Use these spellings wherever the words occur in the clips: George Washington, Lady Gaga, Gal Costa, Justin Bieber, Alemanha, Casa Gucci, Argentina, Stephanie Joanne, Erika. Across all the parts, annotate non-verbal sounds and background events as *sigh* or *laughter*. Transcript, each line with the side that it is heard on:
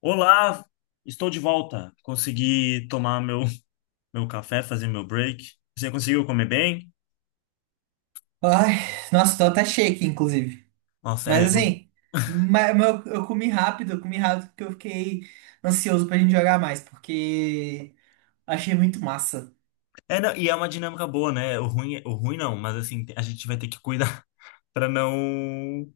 left: Olá, estou de volta. Consegui tomar meu café, fazer meu break. Você conseguiu comer bem?
right: Ai, nossa, tô até cheio aqui, inclusive.
left: Nossa,
right: Mas
left: é, eu...
right: assim,
left: *laughs*
right: eu comi rápido porque eu fiquei ansioso pra gente jogar mais, porque achei muito massa.
left: É, não, e é uma dinâmica boa, né? O ruim não, mas assim, a gente vai ter que cuidar *laughs* para não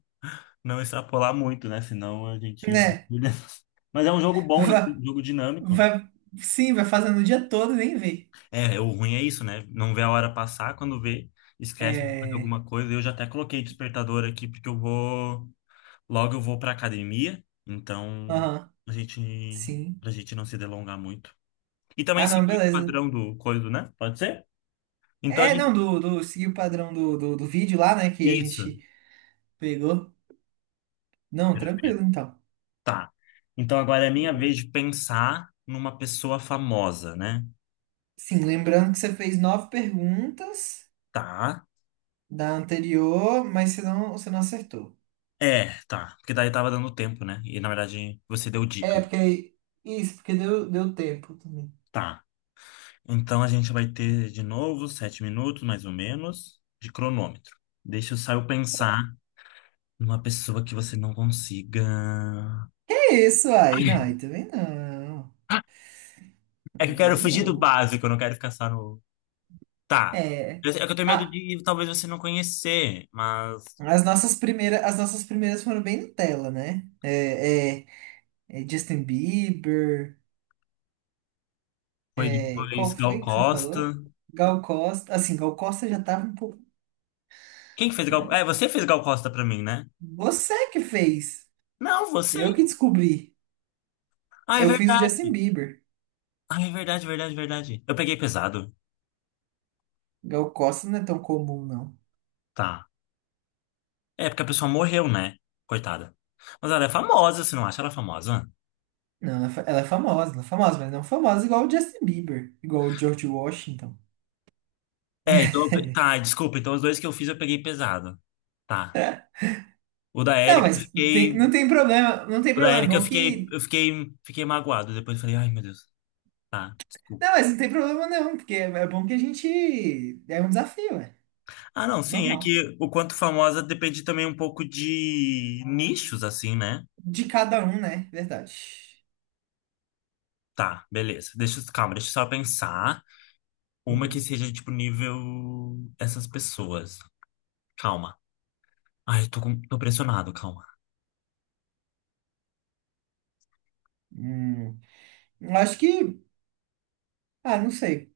left: não extrapolar muito, né? Senão a gente.
right: Né?
left: *laughs* Mas é um jogo bom, né? Um jogo dinâmico.
right: Vai, sim, vai fazendo o dia todo, e nem vê.
left: É, o ruim é isso, né? Não vê a hora passar, quando vê, esquece de fazer
right: É.
left: alguma coisa. Eu já até coloquei despertador aqui, porque eu vou. Logo eu vou para academia, então
right: Aham,
left: a gente
right: sim.
left: pra gente não se delongar muito. E também
right: Ah, não,
left: seguir o
right: beleza.
left: padrão do coisa, né? Pode ser? Então a
right: É, não,
left: gente
right: do seguir o padrão do vídeo lá, né, que a
left: isso,
right: gente pegou. Não,
left: perfeito.
right: tranquilo, então.
left: Tá. Então agora é minha vez de pensar numa pessoa famosa, né?
right: Sim, lembrando que você fez nove perguntas
left: Tá.
right: da anterior, mas você não acertou.
left: É, tá. Porque daí tava dando tempo, né? E na verdade você deu dica.
right: É, porque. Aí. isso, porque deu tempo também.
left: Tá. Então a gente vai ter de novo 7 minutos, mais ou menos, de cronômetro. Deixa eu só eu pensar numa pessoa que você não consiga.
right: É isso aí? Não,
left: *laughs*
right: aí também não. Aí
left: É que eu quero
right: também
left: fugir do
right: não.
left: básico, eu não quero ficar só no. Tá.
right: É.
left: É que eu tenho medo
right: Ah,
left: de talvez você não conhecer, mas
right: as nossas primeiras foram bem Nutella, né? É Justin Bieber.
left: foi
right: É, qual
left: depois Gal
right: foi que você
left: Costa.
right: falou? Gal Costa. Assim, Gal Costa já tava um pouco,
left: Quem que fez Gal...
right: mas
left: É, você fez Gal Costa pra mim, né?
right: você que fez.
left: Não, você.
right: Eu que descobri.
left: Ah, é
right: Eu fiz o Justin
left: verdade.
right: Bieber.
left: Ah, é verdade, verdade, verdade. Eu peguei pesado.
right: Gal Costa não é tão comum, não.
left: Tá. É, porque a pessoa morreu, né? Coitada. Mas ela é famosa, você não acha ela famosa?
right: Não, ela é famosa, mas não famosa igual o Justin Bieber, igual o George Washington.
left: É, então, tá,
right: *laughs*
left: desculpa. Então os dois que eu fiz eu peguei pesado. Tá. O da
right: Não,
left: Erika eu
right: mas
left: fiquei.
right: não tem
left: O da
right: problema, é
left: Erika eu
right: bom
left: fiquei.
right: que...
left: Eu fiquei. Fiquei magoado. Depois eu falei, ai meu Deus. Ah, desculpa.
right: Não, mas não tem problema não, porque é bom que... a gente... É um desafio, é
left: Ah, não, sim, é
right: normal.
left: que o quanto famosa depende também um pouco de nichos, assim, né?
right: De cada um, né? Verdade.
left: Tá, beleza. Calma, deixa eu só pensar. Uma que
right: Uhum.
left: seja, tipo, nível essas pessoas. Calma. Ai, eu tô pressionado, calma.
right: Hum, eu acho que... Ah, não sei.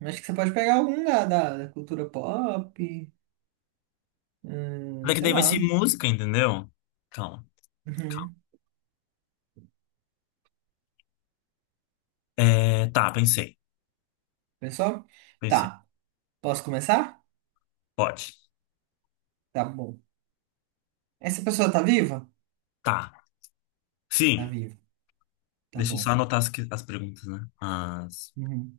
right: Eu acho que você pode pegar algum da, da cultura pop,
left: Daqui
right: sei
left: daí vai ser
right: lá.
left: música, entendeu? Calma,
right: Uhum.
left: é, tá, pensei.
right: Pensou?
left: Pensei.
right: Tá, posso começar?
left: Pode.
right: Tá bom. Essa pessoa tá viva?
left: Tá.
right: Tá
left: Sim.
right: viva. Tá
left: Deixa eu
right: bom.
left: só anotar as perguntas, né? As...
right: Uhum.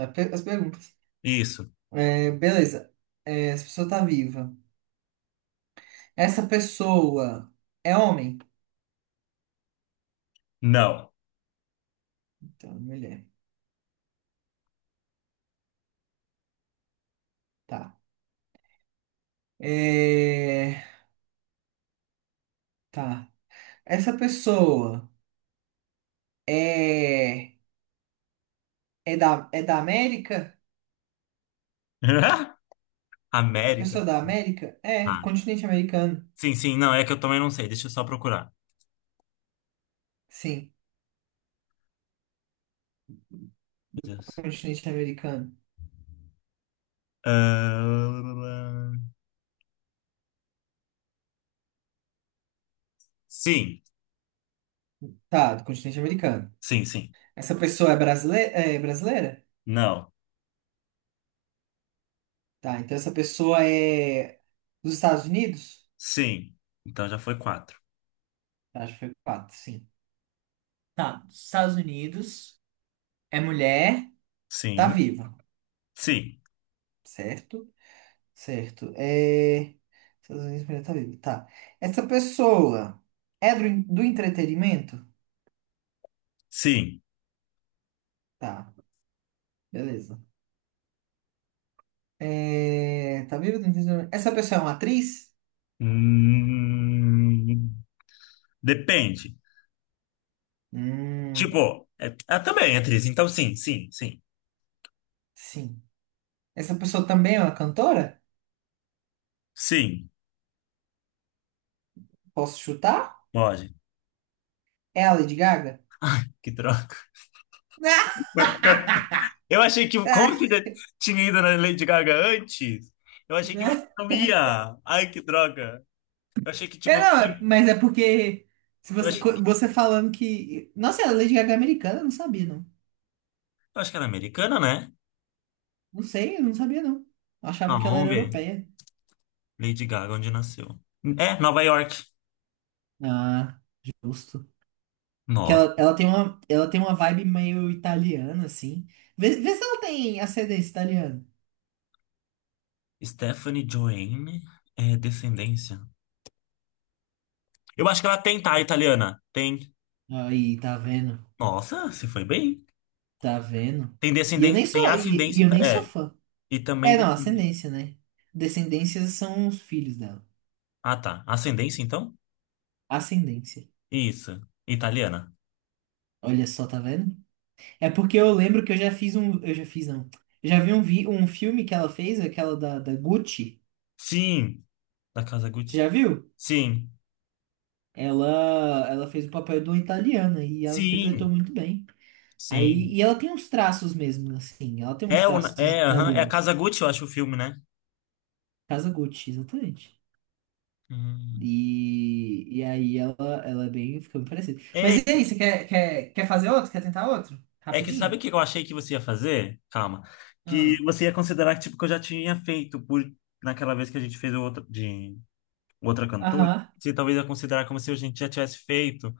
right: É, as perguntas.
left: Isso.
right: É, beleza. É, essa pessoa tá viva. Essa pessoa é homem?
left: Não.
right: Então, é mulher. Tá. É, tá. Essa pessoa é, é da América?
left: *laughs*
right: É
left: América.
right: pessoa da América? É,
left: Ah,
right: continente americano.
left: sim, sim, não, é que eu também não sei. Deixa eu só procurar.
right: Sim,
left: Meu Deus.
right: continente americano.
left: Ah, sim,
right: Tá, do continente americano.
left: sim, sim.
right: Essa pessoa é brasileira? É brasileira?
left: Não.
right: Tá, então essa pessoa é dos Estados Unidos?
left: Sim. Então já foi quatro.
right: Acho que foi quatro, sim. Tá, Estados Unidos, é mulher, tá
left: Sim,
right: viva,
left: sim,
right: certo? Certo. É... Estados Unidos, mulher tá viva. Tá. Essa pessoa é do entretenimento?
left: sim.
right: Tá, beleza. É... Tá viva do entretenimento. Essa pessoa é uma atriz?
left: Hum, depende.
right: Hum,
left: Tipo, é, ah, também é atriz. Então sim, sim, sim.
right: sim. Essa pessoa também é uma cantora?
left: Sim,
right: Posso chutar?
left: pode.
right: É a Lady Gaga?
left: Que troca.
right: *laughs*
left: *laughs* Eu achei que, como você
right: Ah,
left: já tinha ido na Lady Gaga antes, eu achei que você
right: né?
left: não ia. Ai, que droga. Eu achei que,
right: É,
left: tipo,
right: não, mas é porque se
left: eu
right: você,
left: achei
right: co- você falando que. Nossa, a Lady Gaga é americana, eu não sabia, não.
left: eu acho que era americana, né?
right: Não sei, eu não sabia não. Eu achava
left: Ah,
right: que ela
left: vamos
right: era
left: ver.
right: europeia.
left: Lady Gaga, onde nasceu? É, Nova York.
right: Ah, justo. Que
left: Nossa.
right: ela tem uma vibe meio italiana, assim. Vê se ela tem ascendência italiana.
left: Stephanie Joanne é descendência. Eu acho que ela tem, tá, italiana? Tem.
right: Aí, tá vendo?
left: Nossa, se foi bem.
right: Tá vendo?
left: Tem
right: E eu
left: descendência,
right: nem
left: tem
right: sou, e
left: ascendência,
right: eu nem sou
left: é.
right: fã.
left: E também
right: É, não,
left: descendência.
right: ascendência, né? Descendências são os filhos dela.
left: Ah, tá. Ascendência, então?
right: Ascendência.
left: Isso. Italiana.
right: Olha só, tá vendo? É porque eu lembro que eu já fiz um, eu já fiz não. Eu já vi um filme que ela fez, aquela da, da Gucci.
left: Sim. Da Casa
right: Você
left: Gucci.
right: já viu?
left: Sim.
right: Ela fez o papel de uma italiana e ela interpretou
left: Sim.
right: muito bem. Aí,
left: Sim.
right: e ela tem uns traços mesmo, assim, ela tem uns
left: É,
right: traços
left: é, aham. É a
right: italianos.
left: Casa Gucci, eu acho, o filme, né?
right: Casa Gucci, exatamente.
left: Hum.
right: E aí ela fica bem parecida. Mas
left: É
right: e aí, você quer fazer outro? Quer tentar outro?
left: É que sabe o
right: Rapidinho?
left: que eu achei que você ia fazer? Calma. Que
right: Ah,
left: você ia considerar que, tipo, que eu já tinha feito por naquela vez que a gente fez o outro, de outra cantora.
right: aham.
left: Você talvez ia considerar como se a gente já tivesse feito.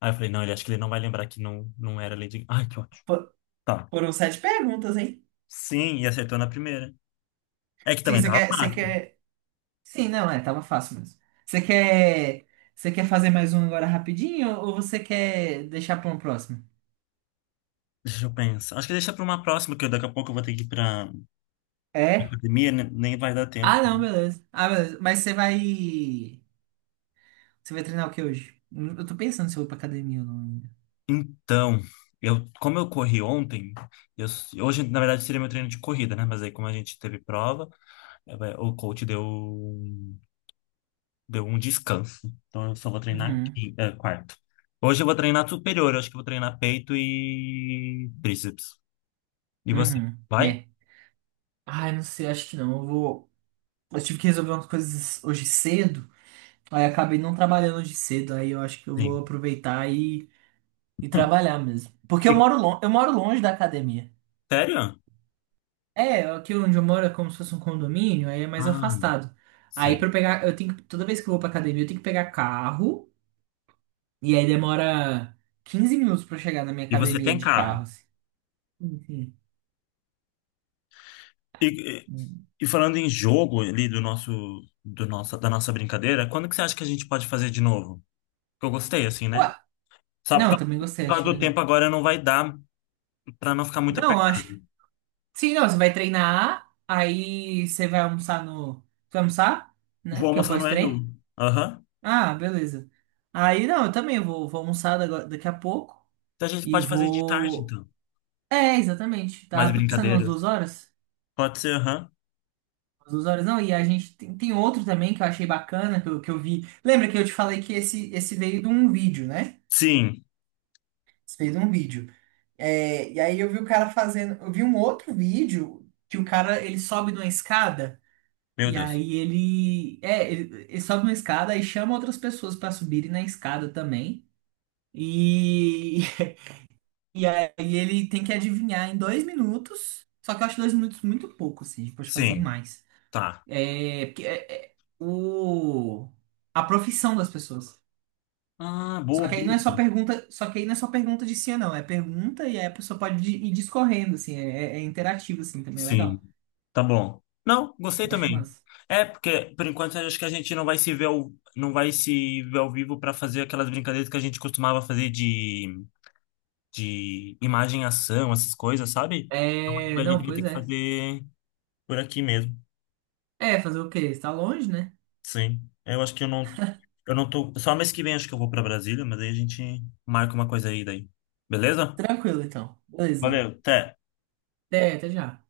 left: Aí eu falei, não, ele acho que ele não vai lembrar que não, não era Lady Gaga. Ai, que ótimo.
right: Fo-
left: Tá.
right: Foram sete perguntas, hein?
left: Sim, e acertou na primeira. É que
right: Sim,
left: também
right: você
left: tava
right: quer, você
left: fácil.
right: quer... Sim, não, é, tava fácil mesmo. Você quer, você quer fazer mais um agora rapidinho ou você quer deixar para um próximo?
left: Deixa eu pensar. Acho que deixa pra uma próxima, que eu daqui a pouco eu vou ter que ir pra
right: É?
left: academia, né? Nem vai dar tempo.
right: Ah, não, beleza. Ah, beleza. Mas você vai. Você vai treinar o que hoje? Eu tô pensando se eu vou pra academia ou não ainda.
left: Então, eu, como eu corri ontem, eu, hoje na verdade seria meu treino de corrida, né? Mas aí como a gente teve prova, o coach deu, deu um descanso. Então eu só vou treinar
right: Uhum,
left: quarto. Hoje eu vou treinar superior, eu acho que eu vou treinar peito e tríceps. E você?
right: uhum.
left: Vai?
right: É. Ai, não sei, acho que não. Eu vou. Eu tive que resolver umas coisas hoje cedo. Aí acabei não trabalhando hoje cedo. Aí eu acho que eu vou
left: Sim.
right: aproveitar e trabalhar mesmo. Porque eu
left: E-
right: moro longe da academia.
left: Sério?
right: É, aqui onde eu moro é como se fosse um condomínio, aí é mais
left: Ah,
right: afastado. Aí
left: sim.
right: pra eu pegar. Eu tenho que... Toda vez que eu vou pra academia, eu tenho que pegar carro. E aí demora 15 minutos pra chegar na minha
left: E você
right: academia
left: tem
right: de carro,
left: carro?
right: assim. Enfim.
left: E, e- e falando em jogo ali do nosso, do nossa, da nossa brincadeira, quando que você acha que a gente pode fazer de novo? Que eu gostei, assim, né?
right: Ué,
left: Só por
right: não,
left: causa
right: também
left: por
right: gostei,
left: causa
right: achei
left: do
right: legal.
left: tempo agora não vai dar pra não ficar muito
right: Não, acho que.
left: apertado.
right: Sim, não, você vai treinar, aí você vai almoçar no. Você vai almoçar, né?
left: Vou
right: Que é o
left: almoçar no RU.
right: pós-treino.
left: Aham.
right: Ah, beleza. Aí não, eu também vou almoçar daqui a pouco.
left: Então a gente
right: E
left: pode fazer de tarde,
right: vou.
left: então.
right: É, exatamente.
left: Mais
right: Tava pensando umas
left: brincadeiras.
right: 2 horas.
left: Pode ser, aham.
right: Umas duas horas, não. E a gente tem outro também que eu achei bacana, que eu vi. Lembra que eu te falei que esse veio de um vídeo, né?
left: Sim.
right: Fez um vídeo. É, e aí eu vi o cara fazendo, eu vi um outro vídeo que o cara ele sobe numa escada
left: Meu
right: e
left: Deus.
right: aí ele sobe numa escada e chama outras pessoas pra subirem na escada também. E *laughs* e aí ele tem que adivinhar em 2 minutos. Só que eu acho 2 minutos muito pouco, assim, a gente pode fazer em
left: Sim.
right: mais.
left: Tá.
right: É, porque é, é, o a profissão das pessoas.
left: Ah,
right: Só
left: boa,
right: que aí não
left: boa.
right: é só pergunta, só que aí não é só pergunta de sim ou não, é pergunta e aí a pessoa pode ir discorrendo, assim, é interativo, assim, também é
left: Sim.
right: legal.
left: Tá bom. Não, gostei
right: Eu acho
left: também.
right: massa.
left: É, porque por enquanto eu acho que a gente não vai se ver ao vivo pra fazer aquelas brincadeiras que a gente costumava fazer de imagem e ação, essas coisas, sabe? Então,
right: É,
left: a
right: não,
left: gente vai ter
right: pois
left: que
right: é.
left: fazer por aqui mesmo.
right: É, fazer o quê? Está longe, né?
left: Sim. Eu acho que eu não. Eu não tô. Só mês que vem acho que eu vou pra Brasília, mas aí a gente marca uma coisa aí daí. Beleza?
right: Tranquilo, então. Beleza.
left: Valeu, até.
right: É, até já.